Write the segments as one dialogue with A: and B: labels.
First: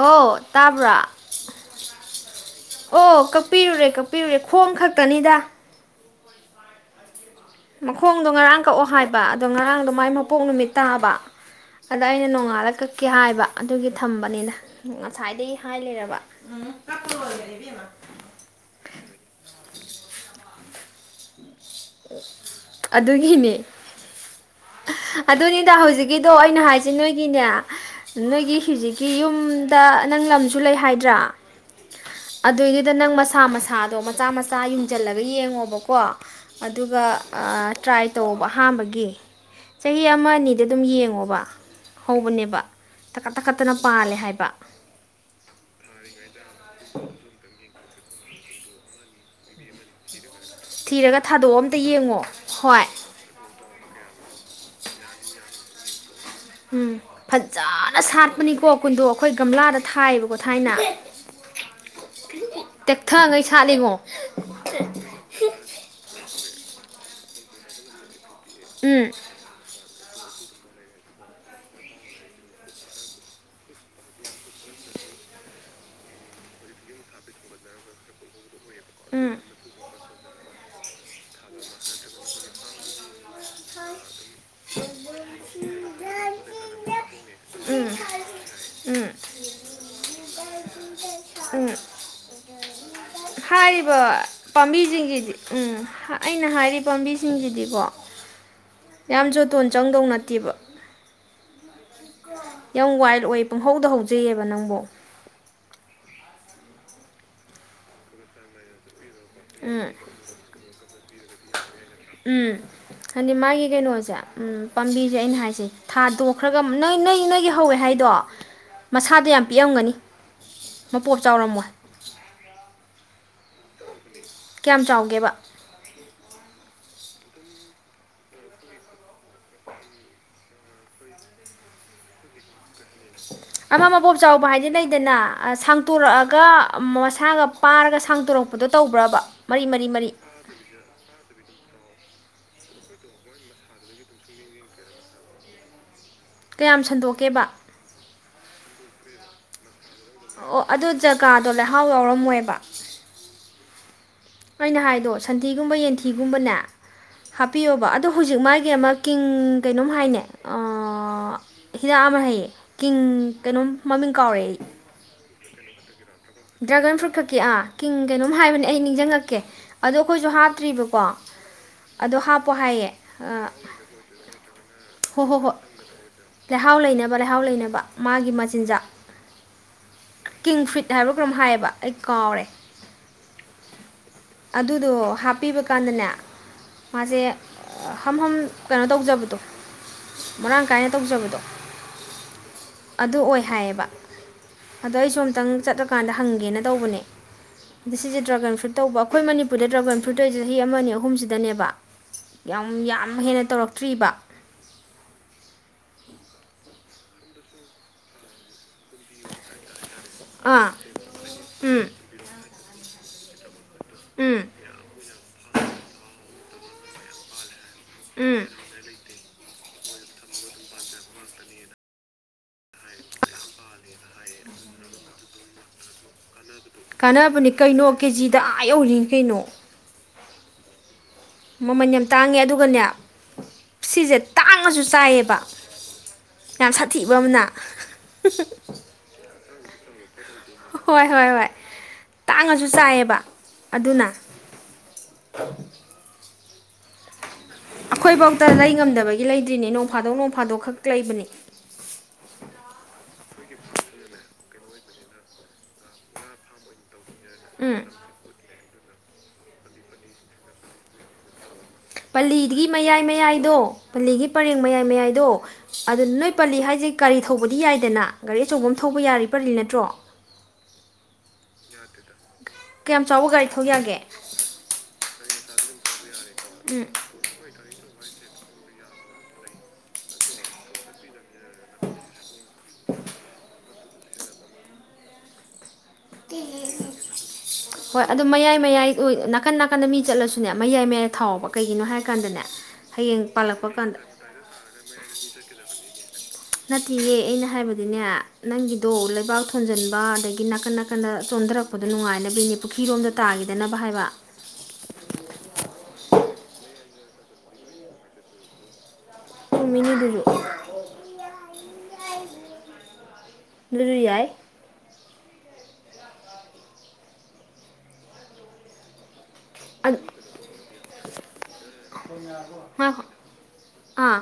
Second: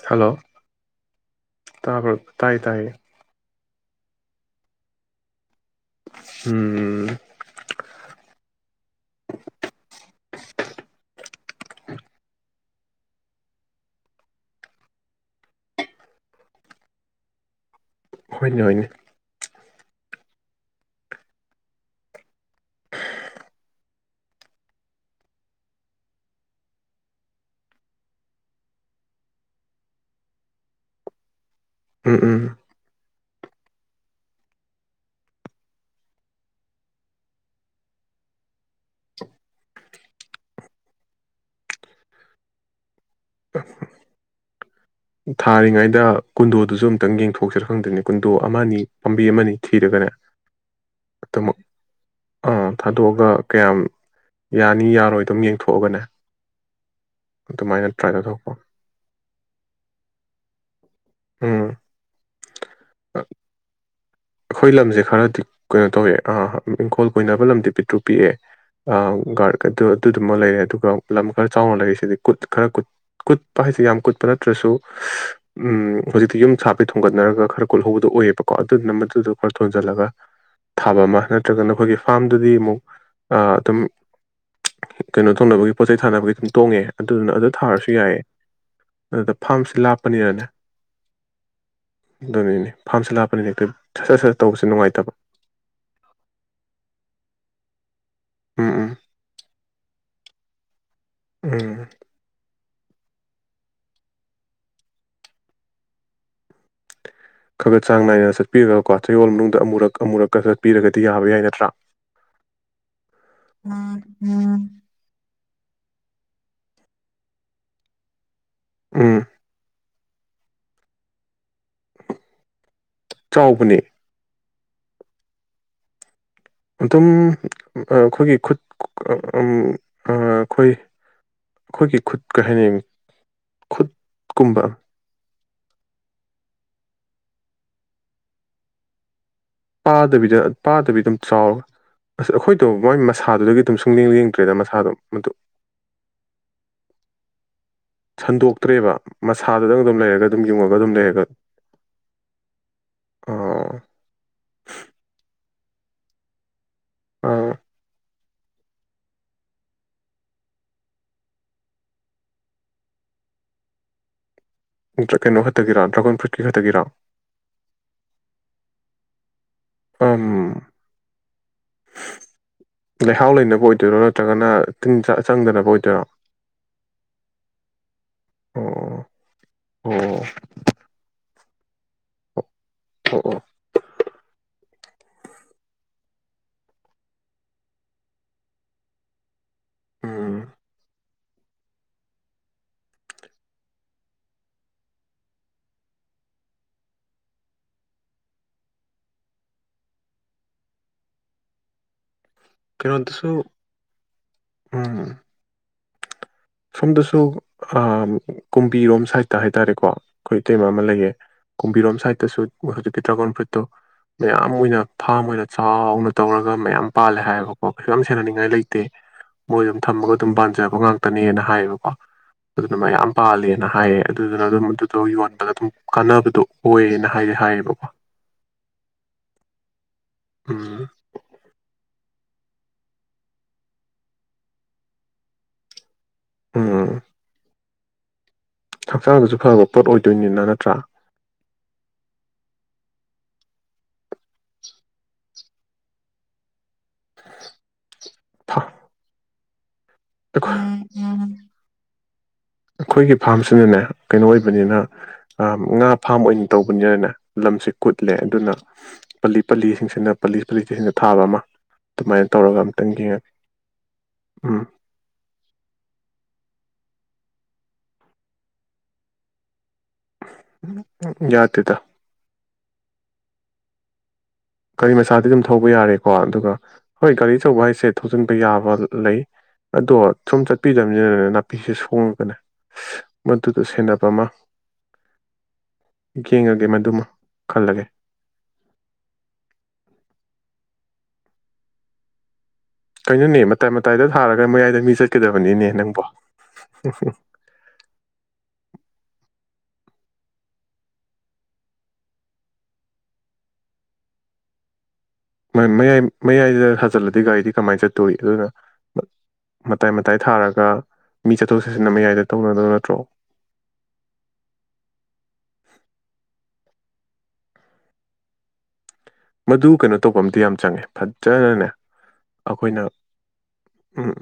A: ꯍꯣ
B: ꯍꯜꯂꯣ
A: ꯇꯥꯕ꯭ꯔꯥ
B: ꯇꯥꯕ꯭ꯔꯣ ꯇꯥꯏ ꯇꯥꯏꯌꯦ
A: ꯑꯣ ꯀꯛꯄꯤꯔꯨꯔꯦ ꯀꯛꯄꯤꯔꯨꯔꯦ ꯈꯣꯡ ꯈꯛꯇꯅꯤꯗ
B: ꯎꯝ
A: ꯃꯈꯣꯡꯗꯣ ꯉꯔꯥꯡ ꯀꯛꯑꯣ ꯍꯥꯏꯕ ꯑꯗꯣ ꯉꯔꯥꯡꯗꯣ ꯃꯥꯏ ꯃꯄꯣꯛ ꯅꯨꯃꯤꯠ ꯇꯥꯕ ꯑꯗ ꯑꯩꯅ ꯅꯣꯡꯉꯥꯜꯂ ꯀꯛꯀꯦ ꯍꯥꯏꯕ ꯑꯗꯨꯒꯤ ꯊꯝꯕꯅꯤꯅ ꯉꯁꯥꯏꯗꯒꯤ ꯍꯥꯏ ꯂꯩꯔꯕ ꯎ
B: ꯍꯅꯤ ꯍ ꯑꯣꯏꯅ
A: ꯑ ꯑꯗꯨꯒꯤꯅꯦ ꯑꯗꯨꯅꯤꯗ ꯍꯧꯖꯤꯛꯀꯤꯗꯣ ꯑꯩꯅ ꯍꯥꯏꯁ ꯅꯣꯏꯒꯤꯅꯦ ꯅꯣꯏꯒꯤ ꯍꯧꯖꯤꯛꯀꯤ ꯌꯨꯝꯗ ꯅꯪ ꯂꯝꯁꯨ ꯂꯩ ꯍꯥꯏꯗ꯭ꯔꯥ
B: ꯎꯝ ꯎꯝ
A: ꯑꯗꯨꯏꯗꯨꯗ ꯅꯪ ꯃꯁꯥ ꯃꯁꯥ ꯊꯥꯗꯣ ꯃꯆꯥ ꯃꯆꯥ ꯌꯨꯝꯁꯤꯜꯂꯒ ꯌꯦꯡꯉꯣꯕꯀꯣ ꯑꯗꯨꯒ ꯇ꯭ꯔꯥꯏ ꯇꯧꯕ ꯑꯍꯥꯝꯕꯒꯤ ꯆꯍꯤ ꯑꯃ ꯑꯅꯤꯗ ꯑꯗꯨꯝ ꯌꯦꯡꯉꯣꯕ ꯍꯧꯕꯅꯦꯕ ꯇꯀꯠ ꯇꯛꯀꯠꯇꯅ ꯄꯥꯜꯂꯦ ꯍꯥꯏꯕ
B: ꯇ ꯌꯦꯡꯊꯣꯛꯆꯔꯛꯪ ꯑꯗꯨꯅꯤ ꯀꯨꯟꯗꯣ ꯑꯃꯅꯤ ꯄꯥꯝꯕꯤ ꯑꯃꯅꯤ ꯊꯤꯔꯒꯅꯦ
A: ꯊꯤꯔꯒ
B: ꯑꯗꯨꯃꯛ
A: ꯊꯥꯗꯣꯛꯑ ꯑꯝꯇ ꯌꯦꯡꯉꯣ
B: ꯑꯥ
A: ꯍꯣꯏ
B: ꯊꯥꯗꯣꯛꯑꯒ ꯀꯌꯥꯝ ꯌꯥꯅꯤ ꯌꯥꯔꯣꯏꯗꯝ ꯌꯦꯡ ꯊꯣꯛꯑꯒꯅꯦ
A: ꯎꯝ ꯐꯖꯅ ꯁꯥꯠꯄꯅꯤꯀꯣ ꯀꯨꯟꯗꯣꯛ ꯑꯩꯈꯣꯏ ꯒꯝꯂꯥꯗ ꯊꯥꯏꯑꯕꯀꯣ ꯊꯥꯏꯅ
B: ꯑꯝ
A: ꯀ꯭ꯔꯤꯔꯤ ꯇꯦꯛꯊꯉꯩ ꯁꯥꯠꯂꯤꯉꯣ
B: ꯑꯩꯈꯣꯏ ꯂꯝꯁꯦ ꯈꯔꯗꯤ ꯀꯩꯅꯣ ꯇꯧꯋꯦ ꯑ ꯏꯪꯈꯣꯜ ꯀꯅꯕ ꯂꯝꯗꯤ ꯄꯤꯛꯇ꯭ꯔꯨ ꯄꯤꯛꯦ
A: ꯎꯝ
B: ꯑꯒꯔ ꯀꯗ ꯑꯗꯨꯗꯨꯃ ꯂꯩꯔꯦ ꯑꯗꯨꯒ ꯂꯝ ꯈꯔ ꯆꯥꯎꯅ ꯂꯩꯔꯤ ꯁꯤꯗꯤ ꯀꯨꯠ ꯈꯔ ꯀꯨꯠꯄ ꯍꯥꯏꯁꯦ ꯌꯥꯝ ꯀꯨꯠꯄ ꯅꯠꯇ꯭ꯔꯁꯨ ꯍꯧꯖꯤꯛꯇꯤ ꯌꯨꯝ ꯁꯥꯄꯩ ꯊꯣꯡꯒꯠꯅꯔꯒ ꯈꯔ ꯀꯨꯠꯍꯧꯕꯗꯣ ꯑꯣꯏꯌꯦꯕꯀꯣ ꯑꯗꯨꯅ
A: ꯎꯝ
B: ꯑꯗꯨꯗꯨ ꯈꯔ ꯊꯣꯟꯖꯜꯂꯒ ꯊꯥꯕ ꯑꯃ ꯅꯠꯇ꯭ꯔꯒꯅ ꯑꯩꯈꯣꯏꯒꯤ ꯐꯥꯔꯝꯗꯨꯗꯤ ꯑꯃꯨꯛ ꯑꯗꯨꯝ ꯀꯩꯅꯣ ꯇꯣꯡꯅꯕꯒꯤ ꯄꯣꯠꯆ ꯆꯩ ꯊꯥꯅꯕꯒꯤ ꯑꯗꯨꯝ ꯇꯣꯡꯉꯦ ꯑꯗꯨꯗꯨꯅ ꯑꯗꯨ ꯊꯥꯔꯁꯨ
A: ꯎꯝ
B: ꯌꯥꯏꯑ
A: ꯎꯝ
B: ꯑꯗꯨꯗ ꯐꯥꯝꯁꯦ ꯂꯥꯞꯄꯅꯤꯅꯅꯦ
A: ꯎꯝ
B: ꯅꯤꯅꯤ ꯐꯝꯁꯤꯂ ꯐꯠꯇ
A: ꯍꯥꯏꯔꯤꯕ ꯄꯥꯝꯕꯤꯁꯤꯡꯁꯤꯗꯤ ꯎꯝ ꯑꯩꯅ ꯍꯥꯏꯔꯤꯕ ꯄꯥꯝꯕꯤ ꯁꯤꯡꯁꯤꯗꯤꯀꯣ
B: ꯎꯝ ꯎꯝ
A: ꯌꯥꯝꯁꯨꯇꯣꯟ ꯆꯪꯗꯧꯅ [unintelligible]
B: ꯎꯝ
A: ꯌꯥꯝ ꯋꯥꯏꯜ ꯑꯣꯏ ꯄꯨꯡꯍꯧꯗ ꯍꯧꯖꯩꯑꯕ ꯅꯪꯕꯨ
B: ꯈꯒꯔ ꯆꯥꯡꯅꯏ ꯆꯥꯠꯄꯤꯔꯒ ꯀꯣ ꯆꯌꯣꯜ ꯃꯅꯨꯡꯗ
A: ꯎꯝ
B: ꯑꯃꯨꯔꯛ ꯑꯃꯨꯔꯛꯀ ꯆꯠꯄꯤꯔꯒꯗꯤ ꯌꯥꯕ ꯌꯥꯏ ꯅꯠꯇ꯭ꯔꯥ
A: ꯎꯝ ꯍꯥꯏꯗꯤ ꯃꯥꯒꯤ ꯁꯦ ꯊꯥ ꯇꯣꯛꯈ꯭ꯔꯒ ꯅꯪ ꯅꯪ ꯅꯪꯒꯤ ꯍꯧꯋꯦ ꯍꯥꯏꯗꯣ
B: ꯎꯝ
A: ꯃꯁꯥꯗ ꯌꯥꯝ ꯄꯤꯛꯑꯝꯒꯅꯤ ꯃꯄꯣꯞ ꯆꯥꯎꯔꯝꯃꯣ
B: ꯆꯥꯎꯕꯅꯤ
A: ꯀꯌꯥꯝ ꯆꯥꯎꯒꯦꯕ
B: ꯑꯗꯨꯝ ꯑꯩꯈꯣꯏꯒꯤ ꯈꯨꯠ ꯑꯩꯈꯣꯏ ꯑꯩꯈꯣꯏꯒꯤ ꯈꯨꯠꯀ ꯍꯥꯏꯅꯤ
A: ꯑꯃ ꯃꯕꯣꯞ ꯆꯥꯎꯕ
B: ꯈꯨꯠꯀꯨꯝꯕ
A: ꯍꯥꯏꯗꯤ ꯂꯩꯗꯅ ꯁꯥꯡꯇꯣꯔꯛꯑꯒ ꯃꯁꯥꯒ ꯄꯥꯔꯒ ꯁꯥꯡꯇꯣꯔꯛꯄꯗꯣ ꯇꯧꯕ꯭ꯔꯕ ꯃꯔꯤ ꯃꯔꯤ ꯃꯔꯤ
B: ꯄꯥꯗꯕꯤꯗ ꯄꯥꯗꯕꯤ ꯑꯗꯨꯝ ꯆꯥꯎꯔꯦ ꯑꯁ ꯑꯩꯈꯣꯏ ꯑꯣ ꯃꯣꯏ ꯃꯁꯥꯗꯨꯗꯒꯤ ꯑꯗꯨꯝ ꯁꯨꯡꯂꯦꯡ ꯂꯦꯡꯗ꯭ꯔꯦꯗ ꯃꯁꯥꯗꯣ ꯃꯗꯨ
A: ꯀꯌꯥꯝ ꯁꯟꯗꯣꯛꯀꯦꯕ
B: ꯁꯟꯗꯣꯛꯇ꯭ꯔꯦꯕ ꯃꯁꯥꯗꯗꯪ
A: ꯑꯣ ꯑꯗꯨ ꯖꯒꯥꯗꯣ ꯂꯩꯍꯥꯎ ꯌꯥꯎꯔꯝꯃꯣꯏꯕ ꯑꯩꯅ ꯍꯥꯏꯗꯣ ꯁꯟꯊꯤꯒꯨꯝꯕ ꯌꯦꯟꯊꯤꯒꯨꯝꯕꯅꯦ ꯍꯥꯄꯤꯑꯣꯕ ꯑꯗꯨ ꯑꯗꯣ ꯍꯧꯖꯤꯛ ꯃꯥꯒꯤ ꯑꯃ ꯀꯡ ꯀꯩꯅꯣꯝ ꯍꯥꯏꯅꯦ ꯍꯤꯗꯥꯛ ꯑꯃ ꯍꯥꯏꯌꯦ ꯀꯡ ꯀꯩꯅꯣꯝ ꯃꯃꯤꯡ ꯀꯥꯎꯔꯛꯑ ꯑꯩ
B: ꯀꯩꯅꯣꯛꯇ ꯗꯔꯒꯔꯣꯟ
A: ꯗ꯭ꯔꯥꯒꯟ ꯐ꯭ꯔꯨꯠ ꯈꯛꯀꯤ ꯑꯥ ꯀꯤꯡ ꯀꯩꯅꯣꯝ ꯍꯥꯏꯕꯅꯦ ꯑꯩ ꯅꯤꯡꯁꯤꯡꯉꯛꯀꯦ ꯑꯗꯣ ꯑꯩꯈꯣꯏꯁꯨ ꯍꯥꯞꯇ꯭ꯔꯤꯕꯀꯣ ꯑꯗꯣ ꯍꯥꯞꯄꯣ ꯍꯥꯏꯌꯦ
B: ꯂꯩꯍꯥꯎ ꯂꯩꯅꯕ ꯑꯣꯏꯗꯣꯏꯔꯣ ꯅꯠꯇ꯭ꯔꯒꯅ ꯇꯤꯟ
A: ꯍꯣ ꯍꯣꯏ ꯍꯣꯏ
B: ꯆꯪꯗꯅꯕ ꯑꯣꯏꯗꯣꯏꯔꯣ
A: ꯂꯩꯍꯥꯎ ꯂꯩꯅꯕ ꯂꯩꯍꯥꯎ ꯂꯩꯅꯕ ꯃꯥꯒꯤ ꯃꯆꯤꯟꯖꯥꯛ
B: ꯑꯣ ꯑꯣ ꯑꯣ
A: ꯀꯤꯡꯗꯝ ꯐ꯭ꯔꯤꯠ ꯈ꯭ꯔꯝ ꯍꯥꯏꯌꯦꯕ ꯑꯩ ꯀꯥꯎꯔꯦ
B: ꯑꯣ ꯑꯣ
A: ꯑꯗꯨꯗꯣ ꯍꯥꯞꯄꯤꯕ ꯀꯥꯟꯗꯅꯦ ꯃꯥꯁꯦ ꯍꯝꯐꯝꯝ ꯀꯩꯅꯣ ꯇꯧꯖꯕꯗꯣ
B: ꯎꯝ
A: ꯃꯔꯥꯡ ꯀꯥꯏꯅ ꯇꯧꯖꯕꯗꯣ ꯑꯗꯨ ꯑꯣꯏ ꯍꯥꯏꯌꯦꯕ ꯑꯗꯣ ꯑꯩꯁꯨ ꯑꯝꯇꯪ ꯆꯠꯂꯀꯥꯟꯗ ꯍꯪꯒꯦꯅ ꯇꯧꯕꯅꯦ ꯑꯗ ꯁꯤꯁꯦ ꯗ꯭ꯔꯥꯒꯟ ꯐ꯭ꯔꯨꯏꯠ ꯇꯧꯕ ꯑꯩꯈꯣꯏ ꯃꯅꯤꯄꯨꯔꯗ ꯗ꯭ꯔꯥꯒꯟ ꯐ꯭ꯔꯨꯏꯠꯇ ꯑꯣꯏꯁꯦ ꯆꯍꯤ ꯑꯃꯅꯤ ꯑ ꯑꯍꯨꯝꯁꯤꯗꯅꯦꯕ ꯌꯥꯝ ꯌꯥꯝ ꯍꯦꯟꯅ
B: ꯀꯩꯅꯣꯗꯁꯨ
A: ꯇꯧꯔꯛꯇ꯭ꯔꯤꯕ
B: ꯎꯝ ꯁꯣꯝꯗꯁꯨ ꯀꯨꯝꯕꯤꯔꯣꯝ ꯁꯥꯏꯠꯇ ꯍꯥꯏꯇꯥꯔꯦꯀꯣ ꯑꯩꯈꯣꯏ ꯑꯇꯩꯃ
A: ꯑꯥ
B: ꯑꯃ ꯂꯩꯌꯦ
A: ꯎꯝ
B: ꯀꯨꯝꯕꯤꯔꯣꯝ ꯁꯥꯏꯠꯇꯁꯨ [unintelligible]
A: ꯎꯝ
B: ꯃꯌꯥꯝ ꯑꯣꯏꯅ ꯐꯥꯝ ꯑꯣꯏꯅ ꯆꯥꯎꯅ ꯇꯧꯔꯒ ꯑꯗꯨ ꯃꯌꯥꯝ ꯄꯥꯜꯂꯦ ꯍꯥꯏꯕꯣ ꯑꯣ ꯀꯩꯁꯨ ꯌꯥꯝ
A: ꯎꯝ
B: ꯁꯦꯟꯅꯅꯤꯡꯉꯥꯏ ꯂꯩꯇꯦ ꯃꯣꯏ ꯑꯗꯨꯝ ꯊꯝꯃꯒ ꯑꯗꯨꯝ ꯄꯥꯟꯖꯕ ꯉꯥꯛꯇꯅꯦꯅ ꯍꯥꯏꯌꯦꯕꯀꯣ ꯑꯗꯨꯅ ꯃꯌꯥꯝ ꯄꯥꯂꯦꯅ ꯍꯥꯏꯌꯦ ꯑꯗꯨꯗꯨꯅ ꯑꯗꯨꯝ ꯑꯗꯨꯗꯣ ꯌꯣꯟꯕꯒ ꯑꯗꯨꯝ ꯀꯥꯟꯅꯕꯗꯣ ꯑꯣꯏꯌꯦꯅ ꯍꯥꯏꯗꯤ
A: ꯀꯥꯟꯅꯕꯅꯦ ꯀꯩꯅꯣ
B: ꯍꯥꯏꯌꯦꯕꯀꯣ
A: ꯀꯦꯖꯤꯗ ꯑꯥ ꯌꯧꯔꯤꯅꯤ ꯀꯩꯅꯣ
B: ꯎꯝ
A: ꯃꯃꯜ ꯌꯥꯝ ꯇꯥꯡꯉꯦ ꯑꯗꯨꯒꯅꯦ ꯁꯤꯁꯦ ꯇꯥꯡꯉꯁꯨ ꯆꯥꯏꯌꯦꯕ ꯌꯥꯝ
B: ꯎꯝ
A: ꯁꯥꯊꯤꯕ ꯑꯃꯅ
B: ꯍꯛꯆꯥꯡꯗꯁꯨ ꯐꯕ ꯄꯣꯠ ꯑꯣꯏꯗꯣꯏꯅꯤꯅ ꯅꯠꯇ꯭ꯔꯥ
A: ꯍꯣꯏ ꯍꯣꯏ ꯍꯣꯏ ꯇꯥꯡꯉꯁꯨ ꯆꯥꯏꯌꯦꯕ ꯑꯗꯨꯅ ꯑꯩꯈꯣꯏ ꯐꯧꯗ ꯂꯩ ꯉꯝꯗꯕꯒꯤ ꯏ ꯂꯩꯗ꯭ꯔꯤꯅꯦ ꯅꯣꯡ ꯐꯥꯗꯣꯛ ꯅꯣꯡ ꯐꯥꯗꯣꯛ
B: ꯈꯣꯏ
A: ꯈꯛ
B: ꯎ
A: ꯂꯩꯕꯅꯤ
B: ꯑꯩꯈꯣꯏꯒꯤ ꯐꯥꯝꯁꯤꯅꯅꯦ ꯀꯩꯅꯣ ꯑꯣꯏꯕꯅꯤꯅ ꯉꯥ ꯐꯥꯝ ꯑꯣꯏꯅ ꯇꯧꯕꯅꯤꯅꯅꯦ ꯂꯝꯁꯦ
A: ꯎꯝ
B: ꯀꯨꯠꯂꯦ ꯑꯗꯨꯅ ꯄꯜꯂꯤ ꯄꯜꯂꯤꯁꯤꯡꯁꯤꯅ ꯄꯜꯂꯤ ꯄꯂꯤꯁꯤꯡꯅ ꯊꯥꯕ ꯑꯃ ꯑꯗꯨꯃꯥꯏꯅ ꯇꯧꯔꯒ
A: ꯄꯜꯂꯤꯗꯒꯤ
B: ꯑꯝꯇꯪ
A: ꯃꯌꯥꯏ
B: ꯌꯦꯡꯉꯒꯦ
A: ꯃꯌꯥꯏꯗꯣ ꯄꯜꯂꯤꯒꯤ ꯄꯔꯦꯡ
B: ꯎꯝ
A: ꯃꯌꯥꯏ ꯃꯌꯥꯏꯗꯣ ꯑꯗꯨ ꯅꯣꯏ ꯄꯜꯂꯤ ꯍꯥꯏꯁꯦ ꯒꯥꯔꯤ ꯊꯧꯕꯗꯤ ꯌꯥꯏꯗꯅ ꯒꯥꯔꯤ ꯑꯆꯧꯕ ꯑꯃ ꯊꯧꯕ ꯌꯥꯔꯤ ꯄꯜꯂꯤ ꯅꯠꯇ꯭ꯔꯣ
B: ꯌꯥꯗꯗ
A: ꯀꯌꯥꯝ ꯆꯥꯎꯕ ꯒꯥꯔꯤ ꯊꯧ ꯌꯥꯒꯦ
B: ꯀꯔꯤ ꯃꯆꯥꯗꯤ ꯑꯗꯨꯝ ꯊꯧꯕ ꯌꯥꯔꯦꯣ ꯀꯣ ꯑꯗꯨꯒ
A: ꯎꯝ
B: ꯍꯣꯏ ꯒꯥꯔꯤꯆꯧꯕ ꯍꯥꯏꯁꯦ ꯊꯖꯤꯤꯟꯕ ꯌꯥꯕ ꯂꯩ ꯑꯗꯣ ꯁꯨꯝ ꯆꯠꯄꯤꯗꯕꯅꯤꯅꯅꯦ ꯅꯥꯄꯤꯁꯦ ꯁꯣꯡꯉꯒꯅꯦ ꯃ ꯑꯗꯨ ꯁꯦꯟꯅꯕ ꯑꯃ ꯌꯦꯡꯉꯒꯦ ꯃꯗꯨꯃ ꯈꯜꯂꯒꯦ
A: ꯍꯣꯏ ꯑꯗꯨ ꯃꯌꯥꯏ ꯃꯌꯥꯏ ꯑꯣꯏ ꯅꯥꯀꯟ ꯅꯥꯀꯟꯗ ꯃꯤ ꯆꯠꯂꯁꯨꯅꯦ ꯃꯌꯥꯏ ꯃꯌꯥꯏ ꯊꯥꯎꯕ ꯀꯩꯒꯤꯅꯣ ꯍꯥꯏꯔ ꯀꯥꯟꯗꯅꯦ ꯍꯌꯦꯡ
B: ꯀꯩꯅꯣꯅꯦ
A: ꯄꯥꯜꯂꯛꯄ
B: ꯃꯇꯥꯏ
A: ꯀꯥꯟꯗ
B: ꯃꯇꯥꯏꯗ ꯊꯥꯔꯒ ꯃꯌꯥꯏꯗ ꯃꯤ ꯆꯠꯀꯗꯕꯅꯤꯅꯦ ꯅꯪꯕꯣ
A: ꯅꯠꯇꯦꯌꯦꯦ ꯑꯩꯅ ꯍꯥꯏꯕꯗꯤꯅꯦ ꯅꯪꯒꯤꯗꯣ ꯂꯩꯕꯥꯛ ꯊꯣꯟꯖꯟꯕ ꯑꯗꯒꯤ ꯅꯥꯀꯟ ꯅꯥꯀꯟꯗ ꯆꯣꯟꯊꯔꯛꯄꯗꯣ ꯅꯨꯡꯉꯥꯏꯅꯕꯒꯤꯅꯦ ꯄꯨꯈ꯭ꯔꯤꯔꯣꯝꯗ ꯇꯥꯈꯤꯗꯅꯕ ꯍꯥꯏꯕ
B: ꯃꯌꯥꯏ ꯃꯌꯥꯏꯗ ꯍꯖꯤꯜꯂꯗꯤ ꯒꯥꯔꯤꯗꯤ ꯀꯃꯥꯏꯅ ꯆꯠꯇꯣꯏꯏ ꯑꯗꯨꯅ
A: ꯆꯨꯝꯃꯤꯅꯦ
B: ꯃꯇꯥꯏ ꯃꯇꯥꯏ
A: ꯑꯗꯨꯁꯨ
B: ꯊꯥꯔꯒ ꯃꯤ ꯆꯠꯊꯣꯛ ꯆꯠꯁꯤꯟ ꯃꯌꯥꯏꯗ ꯇꯧꯅꯗꯕ ꯅꯠꯇ꯭ꯔꯣ
A: ꯑꯗꯨꯁꯨ ꯌꯥꯏ
B: [unintelligible] ꯃꯗꯨ ꯀꯩꯅꯣ
A: ꯑꯗꯨ-
B: ꯇꯧꯕ ꯑꯃꯗꯤ ꯌꯥꯝ ꯆꯪꯉꯦ ꯐꯖꯅꯅꯦ ꯑꯩꯈꯣꯏꯅ
A: ꯉꯥꯏꯈꯣ- ꯑꯥ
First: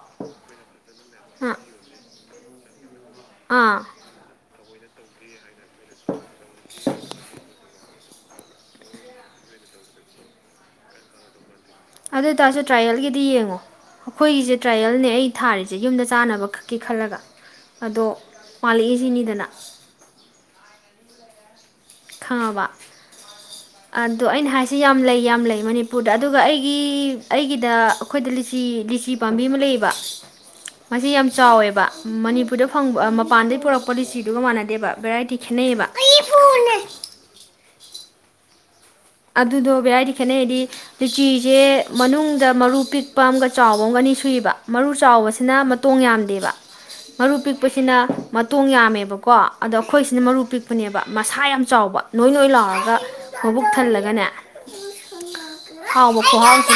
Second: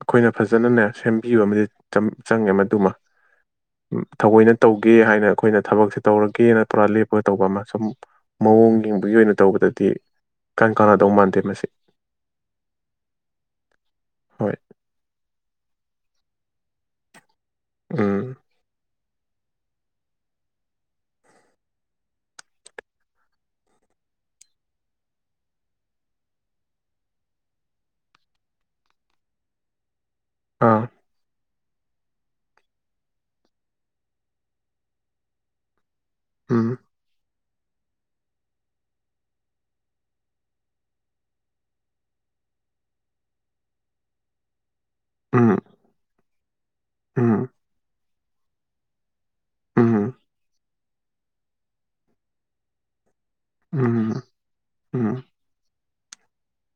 B: ꯑꯩꯈꯣꯏꯅ ꯐꯖꯅꯅꯦ ꯁꯦꯝꯕꯤꯕ
A: ꯑꯥ
B: ꯑꯃꯗꯤ ꯆꯪꯉꯦ ꯇꯨꯝꯃ
A: ꯑꯥ
B: ꯇꯧꯒꯦ ꯍꯥꯏꯅ ꯑꯩꯈꯣꯏꯅ ꯊꯕꯛꯁꯦ ꯇꯧꯔꯒꯦꯅ ꯄꯨꯔꯥ ꯂꯦꯞꯄꯒ ꯇꯧꯕ ꯑꯃ ꯁꯨꯝ ꯃꯑꯣꯡꯒꯤ ꯇꯧꯕꯗꯗꯤ ꯀꯩꯝ ꯀꯥꯟꯅꯗꯧ ꯃꯥꯟꯗꯦ ꯃꯁꯤ
A: ꯑꯗꯨ ꯑꯣꯏ ꯇꯔꯁꯨ ꯇ꯭ꯔꯥꯌꯦꯜꯒꯤꯗꯤ ꯌꯦꯡꯉꯣ ꯑꯩꯈꯣꯏꯒꯤꯁꯦ
B: ꯍꯣꯏ
A: ꯇ꯭ꯔꯥꯌꯦꯜꯅꯦ ꯑꯩ ꯊꯥꯔꯤꯁꯦ ꯌꯨꯝꯗ ꯆꯥꯅꯕ ꯈꯛꯀꯤ ꯈꯜꯂꯒ ꯑꯗꯣ
B: ꯎꯝ
A: ꯄꯥꯜꯂꯛꯏꯁꯤꯅꯤ ꯗꯅ ꯈꯪꯉꯕ ꯑꯗꯣ ꯑꯩꯅ ꯍꯥꯏꯁꯦ ꯌꯥꯝ ꯂꯩ ꯌꯥꯝ ꯂꯩ ꯃꯅꯤꯄꯨꯔꯗ ꯑꯗꯨꯒ ꯑꯩꯒꯤ ꯑꯩꯒꯤꯗ ꯑꯩꯈꯣꯏꯗ ꯂꯤꯆꯤ ꯂꯤꯆꯤ ꯄꯥꯝꯕꯤ ꯑꯃ ꯂꯩꯌꯦꯕ
B: ꯑꯥ
A: ꯃꯁꯤ ꯌꯥꯝ ꯆꯥꯎꯋꯦꯕ ꯕ ꯃꯅꯤꯄꯨꯔꯗ ꯐꯪꯕ ꯃꯄꯥꯟꯗꯩ ꯄꯨꯔꯛꯄ ꯂꯤꯆꯤꯗꯨꯒ ꯃꯥꯟꯅꯗꯦꯕ ꯕꯦꯔꯥꯏꯇꯤ ꯈꯦꯠꯅꯩꯌꯦꯕ
B: ꯎꯝ
A: ꯑꯗꯨꯗꯣ ꯕꯦꯔꯏꯗꯤ ꯈꯦꯠꯅꯩꯗꯤ ꯂꯤꯆꯤꯁꯦ ꯃꯅꯨꯡꯗ ꯃꯔꯨ ꯄꯤꯛꯄ ꯑꯃꯒ ꯆꯥꯎꯕ ꯑꯃꯒ ꯑꯅꯤ ꯁꯨꯏꯕ ꯃꯔꯨ ꯆꯥꯎꯕꯁꯤꯅ
B: ꯎꯝ
A: ꯃꯇꯣꯡ ꯌꯥꯝꯗꯦꯕ ꯃꯔꯨ
B: ꯎꯝ
A: ꯄꯤꯛꯄꯁꯤꯅ ꯃꯇꯣꯡ ꯌꯥꯝꯃꯦꯕꯀꯣ ꯑꯗꯣ
B: ꯎꯝ
A: ꯑꯩꯈꯣꯏꯁꯤꯅ ꯃꯔꯨ ꯄꯤꯛꯄꯅꯦꯕ ꯃꯁꯥ ꯌꯥꯝ ꯆꯥꯎꯕ ꯅꯣꯏ ꯅꯣꯏ ꯂꯥꯎꯔꯒ ꯃꯕꯨꯛ ꯊꯜꯂ
B: ꯎꯝ ꯎꯝ
A: ꯍꯥꯎꯕ ꯈꯨꯍꯥꯎ ꯁꯦ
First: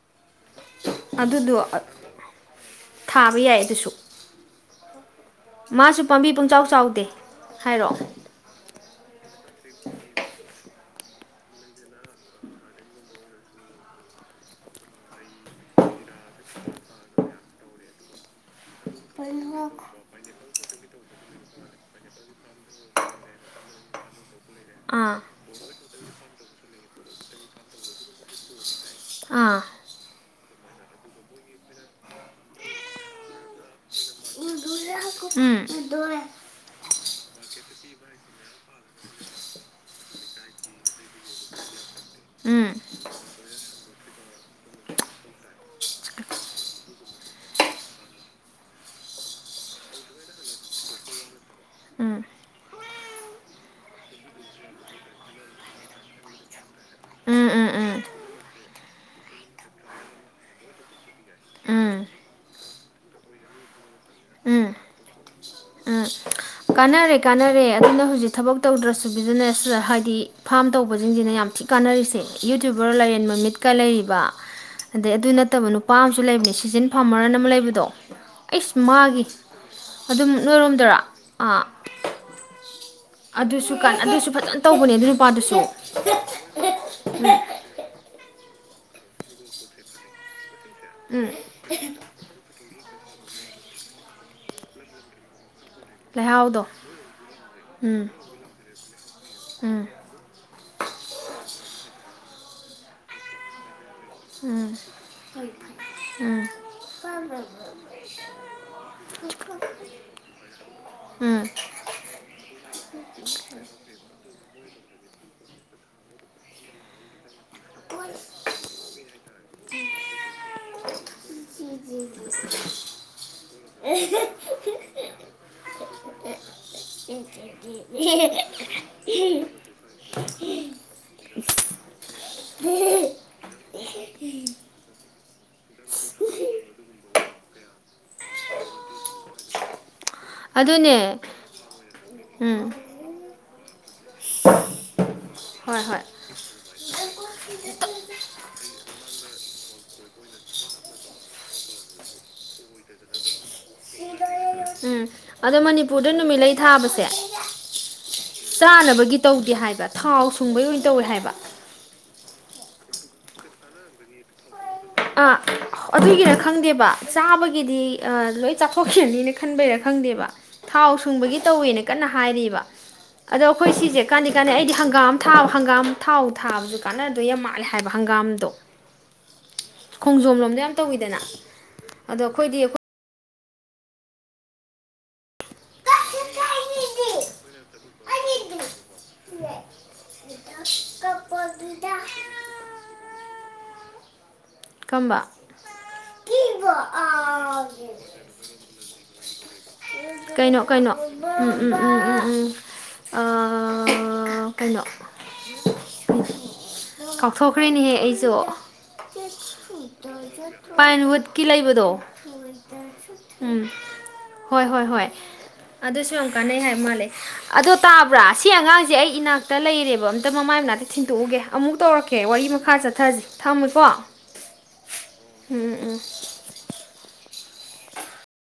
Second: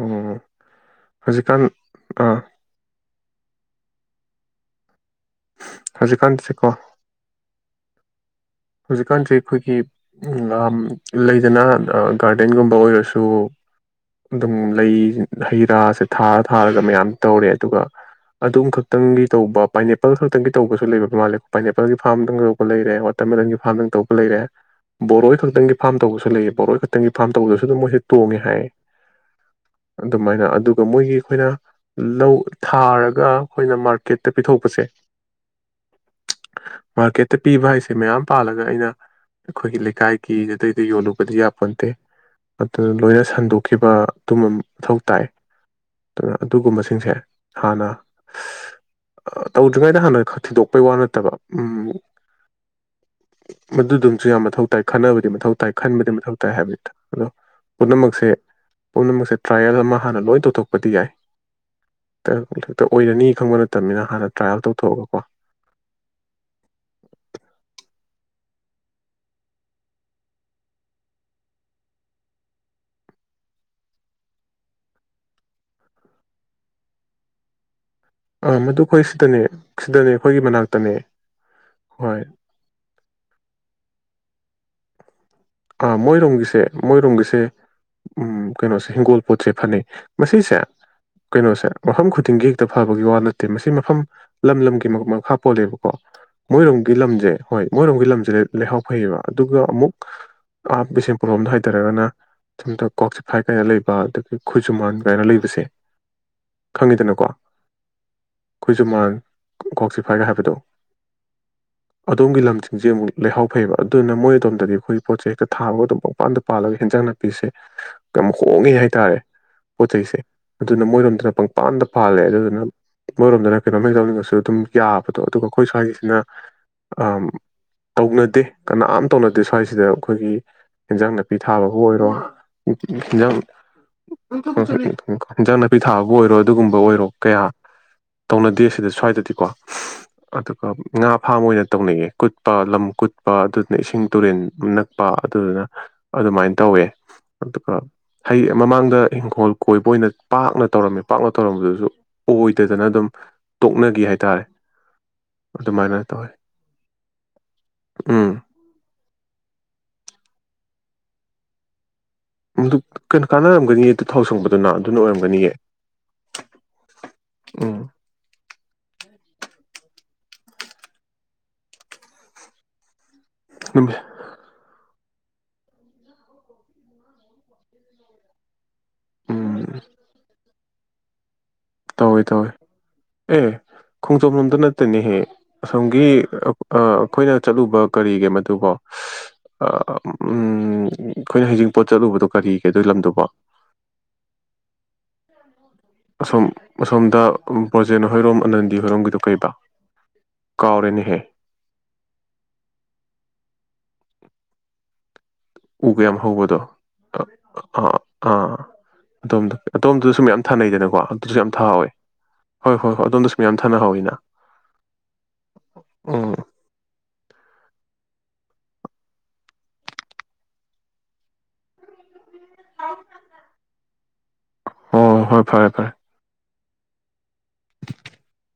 B: ꯎꯝ ꯍꯧꯖꯤꯛꯀꯥꯟ ꯑꯥ
A: ꯊꯥꯕ ꯌꯥꯏ ꯑꯗꯨꯁꯨ ꯃꯥꯁꯨ ꯄꯥꯝꯕꯤ ꯄꯨꯡꯆꯥꯎ
B: ꯍꯧꯖꯤꯛꯀꯥꯟꯁꯦꯀꯣ
A: ꯆꯥꯎꯗꯦ ꯍꯥꯏꯔ ꯑꯣ
B: ꯍꯧꯖꯤꯛꯀꯥꯟꯁꯦ ꯑꯩꯈꯣꯏꯒꯤ ꯎꯝ ꯑꯥꯝ ꯂꯩꯗꯅ ꯒꯥꯔꯗꯦꯟꯒꯨꯝꯕ ꯑꯣꯏꯔꯁꯨ ꯑꯗꯨꯝ ꯂꯩ ꯍꯩ ꯔꯥꯁꯦ ꯊꯥꯔ ꯊꯥꯔꯒ ꯃꯌꯥꯝ ꯇꯧꯔꯦ ꯑꯗꯨꯒ ꯑꯗꯨꯝꯈꯛ ꯇꯪꯒꯤ ꯇꯧꯕ ꯄꯥꯏꯅꯦꯄꯜ ꯈꯛꯇꯪꯒꯤ ꯇꯧꯕꯁꯨ ꯂꯩꯕ ꯃꯥꯜꯂꯦ ꯄꯥꯏꯅꯦꯄꯜꯒꯤ ꯐꯥꯝꯗ ꯉꯧꯕ ꯂꯩꯔꯦ ꯇꯃꯦꯡꯂꯪꯒꯤ ꯐꯥꯔꯝꯗꯅ ꯇꯧꯕ ꯂꯩꯔꯦ
A: ꯑꯥ
B: ꯕꯣꯔꯣꯏ ꯈꯛꯇꯪꯒꯤ ꯐꯥꯔꯝ ꯇꯧꯕꯁꯨ ꯂꯩꯌꯦ ꯕꯣꯔꯣꯏ ꯈꯛꯇꯪꯒꯤ ꯐꯥꯝ ꯇꯧꯕꯗꯁꯨ ꯑꯗꯨꯝ ꯃꯣꯏꯁꯦ ꯇꯣꯡꯉꯦ ꯍꯥꯏꯌꯦ
A: ꯑꯥ
B: ꯑꯗꯨꯃꯥꯏꯅ ꯑꯗꯨꯒ ꯃꯣꯏꯒꯤ ꯑꯩꯈꯣꯏꯅ ꯂꯧ ꯊꯥꯔꯒ ꯑꯩꯈꯣꯏꯅ ꯃꯥ
A: ꯎꯗꯨꯗ [unintelligible] ꯎꯝ
B: ꯃꯥꯔꯀꯦꯠꯇ ꯄꯤꯕ ꯍꯥꯏꯁ ꯃꯌꯥꯝ ꯄꯥꯜꯂꯒ ꯑꯩꯅ ꯑꯩꯈꯣꯏꯒꯤ ꯂꯩꯀꯥꯏꯒꯤ ꯑꯗꯩꯗ ꯌꯣꯜꯂꯨ ꯕꯗꯤ ꯌꯥ ꯄꯣꯟꯇꯦ
A: ꯎꯝ
B: ꯑꯗꯨ ꯂꯣꯏꯅ ꯁꯟꯗꯣꯛꯈꯤꯕ ꯑꯗꯨꯝꯕ ꯃꯊꯧ ꯇꯥꯏ ꯑꯗꯨꯅ ꯑꯗꯨꯒꯨꯝꯕꯁꯤꯡꯁꯦ ꯍꯥꯟꯅ ꯑ ꯇꯧꯗ꯭ꯔꯤꯉꯩꯗ ꯍꯥꯟꯅ ꯈ ꯊꯤꯗꯣꯛꯄꯩ ꯋꯥ ꯅꯠꯇꯕ ꯎꯝ
A: ꯎꯝ
B: ꯃꯗꯨꯗꯨꯪꯁꯨ ꯌꯥꯝ ꯃꯊꯧ ꯇꯥꯏ ꯈꯟꯅꯕꯗꯤ ꯃꯊꯧ ꯇꯥꯏ ꯈꯟꯕꯗꯤ ꯃꯊꯧ ꯇꯥꯏ ꯍꯥꯏꯕꯅꯤꯗ ꯑꯗꯣ
A: ꯎꯝ ꯎꯝ
B: ꯄꯨꯅꯃꯛꯁꯦ ꯄꯨꯝꯅꯃꯛꯁꯦ ꯇ꯭ꯔꯥꯏꯌꯦꯜ ꯑꯃ ꯍꯥꯟꯅ ꯂꯣꯏ ꯇꯧꯊꯣꯛꯄꯗꯤ ꯌꯥꯏ
A: ꯎꯝ
B: ꯍꯦꯛꯇ ꯑꯣꯏꯔꯅꯤ ꯈꯪꯕ ꯅꯠꯇꯕꯅꯤꯅ ꯍꯥꯟꯅ ꯇ꯭ꯔꯥꯏꯌꯦꯜ
A: ꯎꯝ
B: ꯇꯧꯊꯣꯛꯑꯒꯀꯣ
A: ꯎꯝ ꯀꯥꯟꯅꯔꯦ ꯀꯥꯟꯅꯔꯦ ꯑꯗꯨꯅ ꯍꯧꯖꯤꯛ ꯊꯕꯛ ꯇꯧꯗ꯭ꯔꯁꯨ ꯕꯤꯖꯤꯅꯦꯁ ꯍꯥꯏꯗꯤ ꯐꯥꯝ ꯇꯧꯕꯁꯤꯡꯁꯤꯅ ꯌꯥꯝ ꯊꯤ ꯀꯥꯟꯅꯔꯤꯁꯦ ꯌꯨꯇ꯭ꯌꯨꯕꯔ ꯂꯩꯔꯦꯟꯕ ꯃꯤꯠꯀ ꯂꯩꯔꯤꯕ ꯑꯗꯩ ꯑꯗꯨ ꯅꯠꯇꯕ ꯅꯨꯄꯥ ꯑꯃꯁꯨ ꯂꯩꯕꯅꯦ ꯁꯤꯖꯟ ꯐꯥꯔꯃꯔ ꯑꯅ ꯑꯃ ꯂꯩꯕꯗꯣ
B: ꯑꯥ
A: ꯑꯩꯁ
B: ꯃꯗꯨ ꯑꯩꯈꯣꯏ
A: ꯃꯥꯒꯤ
B: ꯁꯤꯗꯅꯦ ꯁꯤꯗꯅꯦ
A: ꯑꯗꯨꯝ
B: ꯑꯩꯈꯣꯏꯒꯤ ꯃꯅꯥꯛꯇꯅꯦ
A: ꯅꯣꯏꯔꯣꯝꯗꯔꯥ ꯑꯥ
B: ꯍꯣꯏ
A: ꯑꯗꯨꯁꯨ ꯀꯥꯟ ꯑꯗꯨꯁꯨ ꯐꯖꯅ ꯇꯧꯕꯅꯦ ꯑꯗꯨ ꯅꯨꯄꯥꯗꯨꯁꯨ
B: ꯑꯥ ꯃꯣꯏꯔꯣꯝꯒꯤꯁꯦ ꯃꯣꯏꯔꯣꯝꯒꯤꯁꯦ ꯎꯝ ꯀꯩꯅꯣꯁꯦ ꯍꯤꯡꯒꯣꯜ ꯄꯣꯠꯁꯦ ꯐꯅꯩ ꯃꯁꯤꯁꯦ
A: ꯎꯝ
B: ꯀꯩꯅꯣꯁꯦ ꯃꯐꯝ ꯈꯨꯗꯤꯡꯒꯤ ꯍꯦꯛꯇ ꯐꯕꯒꯤ ꯋꯥ ꯅꯠꯇꯦ ꯃꯁꯤ ꯃꯐꯝ ꯂꯝ ꯂꯝꯒꯤ ꯃꯈ ꯈꯥ ꯄꯣꯜꯂꯦꯕ ꯀ
A: ꯂꯩꯍꯥꯎꯗꯣ
B: ꯃꯣꯏꯔꯣꯝꯒꯤ ꯂꯝꯁꯦ ꯍꯣꯏ ꯃꯣꯏꯔꯣꯝꯒꯤ
A: ꯎꯝ
B: ꯂꯝꯁꯦ ꯂꯩꯍꯥꯎ ꯐꯩꯌꯦꯕ ꯑꯗꯨꯒ
A: ꯎꯝ
B: ꯑꯃꯨꯛ ꯥ ꯕꯤꯁꯦꯝꯄꯨꯔ ꯂꯣꯝꯗ ꯍꯥꯏꯇꯔꯒꯅ ꯁꯣꯝꯇ ꯀꯣꯛꯆꯤꯐꯥꯏ ꯀꯅ ꯂꯩꯕ ꯑꯗꯒꯤ
A: ꯎꯝ
B: ꯈꯣꯏꯖꯨꯃꯥꯟ ꯀꯥꯏꯅ ꯂꯩꯕꯁꯦ
A: ꯎꯝ
B: ꯈꯪꯉꯤꯗꯅꯀꯣ ꯈꯣꯏꯖꯨꯃꯥꯟ ꯀꯥꯛꯆꯤꯐꯥꯏꯒ ꯍꯥꯏꯕꯗꯣ
A: ꯎꯝ
B: ꯑꯗꯣꯝꯒꯤ ꯂꯝꯁꯤꯡꯁꯦ ꯑꯃꯨꯛ ꯂꯩꯍꯥꯎ ꯐꯩꯕ ꯑꯗꯨꯅ ꯃꯣꯏ ꯑꯗꯣꯝꯗꯗꯤ ꯑꯩꯈꯣꯏꯒꯤ ꯄꯣꯠ ꯆꯩꯦꯛꯇ ꯊꯕꯒ ꯑꯗꯨꯝ ꯃꯄꯥꯟꯗ ꯄꯜꯂꯒ ꯍꯦꯟꯖꯥꯡꯅ ꯅꯨꯄꯤꯤꯁꯦ ꯌꯥꯝ ꯍꯣꯡꯉꯦ ꯍꯥꯏꯇꯥꯔꯦ ꯄꯣꯠ ꯆꯩꯁꯦ ꯑꯗꯨꯅ ꯃꯣꯏꯔꯣꯝꯗꯅ ꯄꯪꯄꯥꯟꯗ ꯄꯥꯜꯂꯦ ꯑꯗꯨꯗꯨꯅ ꯃꯣꯏꯔꯣꯝꯗꯅ ꯀꯩꯅꯣꯝꯃꯦꯛ ꯇꯧꯅꯤꯡꯉꯁꯨ ꯑꯗꯨꯝ ꯌꯥꯕꯗꯣ ꯑꯗꯨꯒ ꯑꯩꯈꯣꯏ ꯁ꯭ꯋꯥꯏꯒꯤꯁꯤꯅ ꯑ ꯇꯧꯅꯗꯦ ꯀꯅꯥꯝ ꯇꯧꯅꯗꯦ ꯑꯗꯨ ꯁ꯭ꯏꯁꯤꯗ ꯑꯩꯈꯣꯏꯒꯤ ꯑꯦꯟꯖꯥꯡ ꯅꯥꯄꯤ ꯊꯥꯕꯕꯨ ꯑꯣꯏꯔꯣ ꯍꯟꯖꯥꯡ ꯍꯟꯖꯥꯡ ꯅꯥꯄꯤ ꯊꯥꯕꯕꯨ ꯑꯣꯏꯔꯣ ꯑꯗꯨꯒꯨꯝꯕ ꯑꯣꯏꯔꯣ ꯀꯌꯥ ꯇꯧꯅꯗꯦ ꯁꯤꯗ ꯁ꯭ꯋꯥꯏꯗꯗꯤꯀꯣ ꯑꯗꯨꯒ ꯉꯥ
A: ꯑꯗꯨꯅꯦ
B: ꯐꯥꯝ ꯑꯣꯏꯅ ꯇꯧꯅꯩꯌꯦ ꯀꯨꯠꯄ
A: ꯎꯝ
B: ꯂꯝ ꯀꯨꯠ ꯑꯗꯨꯅ ꯏꯁꯤꯡ ꯇꯨꯔꯦꯟꯅꯛ ꯑꯥ ꯑꯗꯨꯗꯨꯅ
A: ꯍꯣꯏ ꯍꯣꯏ
B: ꯑꯗꯨꯃꯥꯏꯅ ꯇꯧꯋꯦ ꯑꯗꯨꯒ ꯍꯩ ꯃꯃꯥꯡꯗ ꯏꯪꯈꯣꯜ ꯀꯣꯏꯕ ꯑꯣꯏꯅ ꯄꯥꯛꯅ ꯇꯧꯔꯝꯃꯦ ꯄꯥꯛꯅ ꯇꯧꯔꯝꯕꯗꯨꯁꯨ ꯑꯣꯏ
A: ꯎꯝ ꯑꯗꯣ
B: ꯑꯗꯨꯃꯥꯏꯅ
A: ꯃꯅꯤꯄꯨꯔꯗ
B: ꯇꯧꯋꯦ
A: ꯅꯨꯃꯤꯠꯂꯩ ꯊꯥꯕꯁꯦ
B: ꯎꯝ
A: ꯆꯥꯅꯕꯒꯤ ꯇꯧꯗꯦ ꯍꯥꯏꯕ ꯊꯥꯎ ꯁꯨꯡꯕꯩ ꯑꯣꯏꯅ ꯇꯧꯋꯦ ꯍꯥꯏꯕ
B: ꯑꯗꯨ ꯀꯩꯅꯣ ꯀꯥꯟꯅꯔꯝꯒꯅꯤ ꯑꯗꯨ ꯊꯥꯎ ꯁꯪꯕꯗ
A: ꯑ ꯑꯗꯨꯒꯤꯅ ꯈꯪꯗꯦꯕ
B: ꯎꯝ
A: ꯆꯥꯕꯒꯤꯗꯤ ꯂꯣꯏ ꯆꯥꯊꯣꯛꯁꯅꯤꯅ ꯈꯟꯕꯩꯔꯥ ꯈꯪꯗꯦꯕ ꯊꯥꯎ ꯁꯨꯡꯕꯒꯤ ꯇꯧꯋꯦꯅ ꯀꯟꯅ ꯍꯥꯏꯔꯤꯔꯤꯕ ꯑꯗꯣ ꯑꯩꯈꯣꯏ ꯁꯤꯁꯦ ꯀꯥꯟꯅ ꯀꯥꯟꯅꯩ ꯑꯩꯗꯤ ꯍꯪꯒꯥꯝ ꯊꯥ ꯍꯪꯒꯥꯝ ꯊꯥꯎ ꯊꯥꯕꯗꯨ ꯀꯥꯟꯅꯗꯣ ꯌꯥꯝ ꯃꯥꯜꯂꯦ ꯍꯥꯏꯕ ꯍꯪꯒꯥꯝꯗꯣ
B: ꯎꯝ
A: ꯈꯣꯡꯖꯣꯝ ꯂꯣꯝꯗ ꯌꯥꯝ ꯇꯧꯋꯤꯗꯅ
B: ꯇꯧꯋꯦ
A: ꯑꯗꯣ
B: ꯇꯧꯋꯦ
A: ꯑꯩꯈꯣꯏꯗꯤ ꯑꯩꯈꯣꯏ
B: ꯑꯦ ꯈꯣꯡꯖꯣꯝ ꯂꯣꯝꯗ ꯅꯠꯇꯅꯦꯍꯦ ꯑꯁꯣꯝꯒꯤ ꯑꯩꯈꯣꯏꯅ ꯆꯠꯂꯨꯕ ꯀꯔꯤꯒꯦ ꯃꯗꯨꯕꯣ ꯑꯩꯈꯣꯏꯅ ꯍꯩꯖꯤꯡꯄꯣꯠ ꯆꯠꯂꯨꯕꯗꯣ ꯀꯔꯤꯒꯦ ꯑꯗꯨꯒꯤ ꯂꯝꯗꯨꯕꯣ
A: ꯈꯝꯕ
B: ꯑꯁꯣꯝ ꯑꯁꯣꯝꯗ ꯕ꯭ꯔꯣꯖꯦꯟ ꯍꯣꯏꯔꯣꯝ ꯑꯅꯟꯗꯤ ꯍꯣꯏꯔꯣꯝꯒꯤꯗ ꯀꯩꯗ
A: ꯀꯩꯅꯣ ꯀꯩꯅꯣ ꯎꯝ ꯎꯝ ꯎꯝ ꯎꯝ ꯎꯝ ꯀꯩꯅꯣ
B: ꯎꯒꯌꯥꯝ ꯍꯧꯕꯗꯣ ꯑꯥ
A: ꯀꯥꯎꯊꯣꯛꯈ꯭ꯔꯦꯅꯦꯍꯦ ꯑꯩꯁꯨ
B: ꯑꯥ ꯑꯗꯣꯝꯗ ꯑꯗꯣꯝꯗꯁꯨ ꯃꯌꯥꯝ ꯊꯥꯅꯩꯗꯅꯀꯣ ꯑꯗꯨꯁꯨ
A: ꯄꯥꯏꯟꯋꯨꯗꯀꯤ
B: ꯌꯥꯝ ꯊꯥꯍꯧꯋꯤ
A: ꯂꯩꯕꯗꯣ
B: ꯍꯣꯏ ꯍꯣꯏ ꯍꯣꯏ ꯑꯗꯣꯝꯗꯁꯨ ꯃꯌꯥꯝ
A: ꯎꯝ
B: ꯊꯥꯅꯍꯧꯋꯤꯅ
A: ꯍꯣꯏ ꯍꯣꯏ ꯍꯣꯏ ꯑꯗꯨꯁꯨ ꯌꯥꯝ
B: ꯎꯝ
A: ꯀꯥꯟꯅꯩ ꯍꯥꯏꯕ ꯃꯥꯜꯂꯦ ꯑꯗꯣ ꯇꯥ ꯭ꯔꯥ ꯁꯤ ꯑꯉꯥꯡꯁꯦ ꯑꯩ ꯏꯅꯥꯛꯇ ꯂꯩꯔꯦꯕ ꯑꯝꯇ ꯃꯃꯥꯏ ꯃꯅꯥꯛꯇ ꯊꯤꯟꯇꯣꯛꯎꯒꯦ ꯑꯃꯨꯛ ꯇꯧꯔꯛꯀꯦ ꯑꯣꯀꯦ ꯋꯥꯔꯤ ꯃꯈꯥ ꯆꯠꯊꯁꯤ ꯊꯝꯃꯨꯀꯣ
B: ꯍꯣꯏ ꯍꯣꯏ
A: ꯎꯝ
B: ꯐꯔꯦ ꯐꯔꯦ
A: ꯎꯝ
B: [unintelligible]